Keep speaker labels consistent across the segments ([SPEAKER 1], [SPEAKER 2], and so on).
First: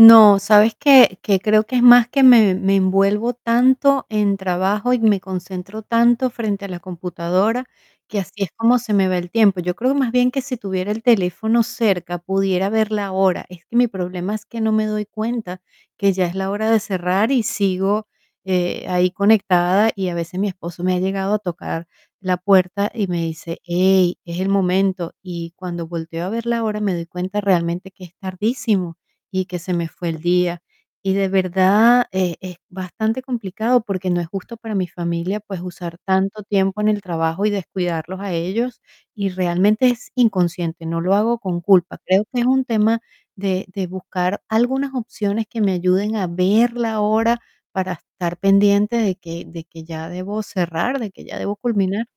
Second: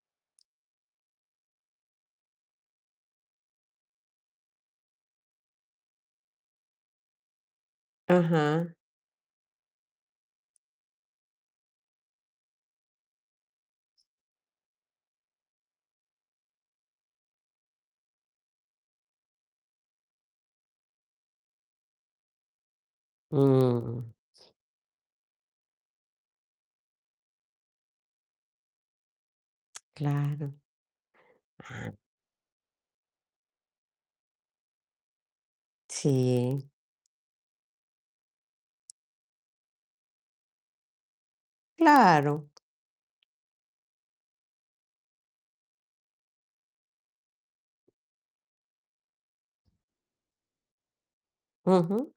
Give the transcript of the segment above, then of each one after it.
[SPEAKER 1] No, ¿sabes qué? Que creo que es más que me me envuelvo tanto en trabajo y me concentro tanto frente a la computadora, que así es
[SPEAKER 2] Ajá.
[SPEAKER 1] como se me va el tiempo. Yo creo, más bien, que si tuviera el teléfono cerca, pudiera ver la hora. Es que mi problema es que no me doy cuenta que ya es la hora de cerrar y sigo, eh, ahí conectada, y a veces mi esposo me ha llegado a tocar la puerta y me dice:
[SPEAKER 2] Mm.
[SPEAKER 1] "Ey, es el momento", y cuando volteo a ver la hora me doy cuenta realmente que es tardísimo y que se me fue el
[SPEAKER 2] Claro.
[SPEAKER 1] día. Y de
[SPEAKER 2] Ajá.
[SPEAKER 1] verdad, eh, es bastante complicado porque no es justo para mi familia, pues, usar tanto
[SPEAKER 2] Sí.
[SPEAKER 1] tiempo en el trabajo y descuidarlos a ellos, y realmente es inconsciente, no lo hago con culpa. Creo que es
[SPEAKER 2] Claro.
[SPEAKER 1] un tema de de buscar algunas opciones que me ayuden a ver la hora para estar pendiente de que de que ya debo cerrar, de que ya debo culminar.
[SPEAKER 2] Ujú.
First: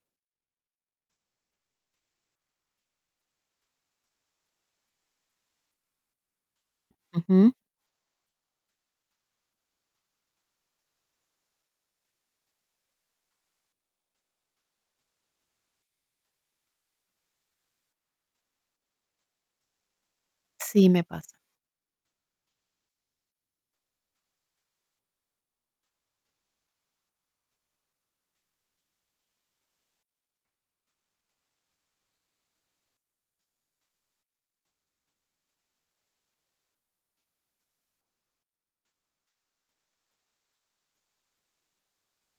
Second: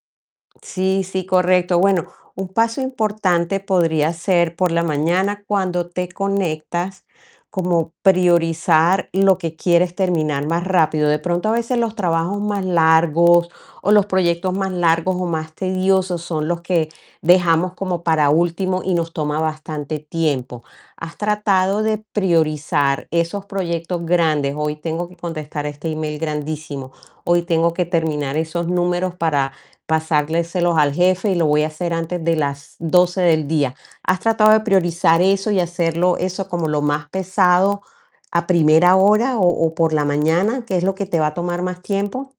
[SPEAKER 2] Sí, sí, correcto. Bueno, un paso importante podría ser, por la mañana, cuando te conectas,
[SPEAKER 1] Ujú.
[SPEAKER 2] como priorizar lo que quieres terminar más rápido. De pronto, a veces, los trabajos más largos, o los proyectos más largos o más tediosos son los que dejamos como para último y nos toma bastante tiempo.
[SPEAKER 1] Sí, me
[SPEAKER 2] Has
[SPEAKER 1] pasa.
[SPEAKER 2] tratado de priorizar esos proyectos grandes, hoy tengo que contestar este email grandísimo, hoy tengo que terminar esos números para pasárselos al jefe, y lo voy a hacer antes de las 12 del día. ¿Has tratado de priorizar eso y hacerlo eso como lo más pesado, a primera hora o o por la mañana, que es lo que te va a tomar más tiempo?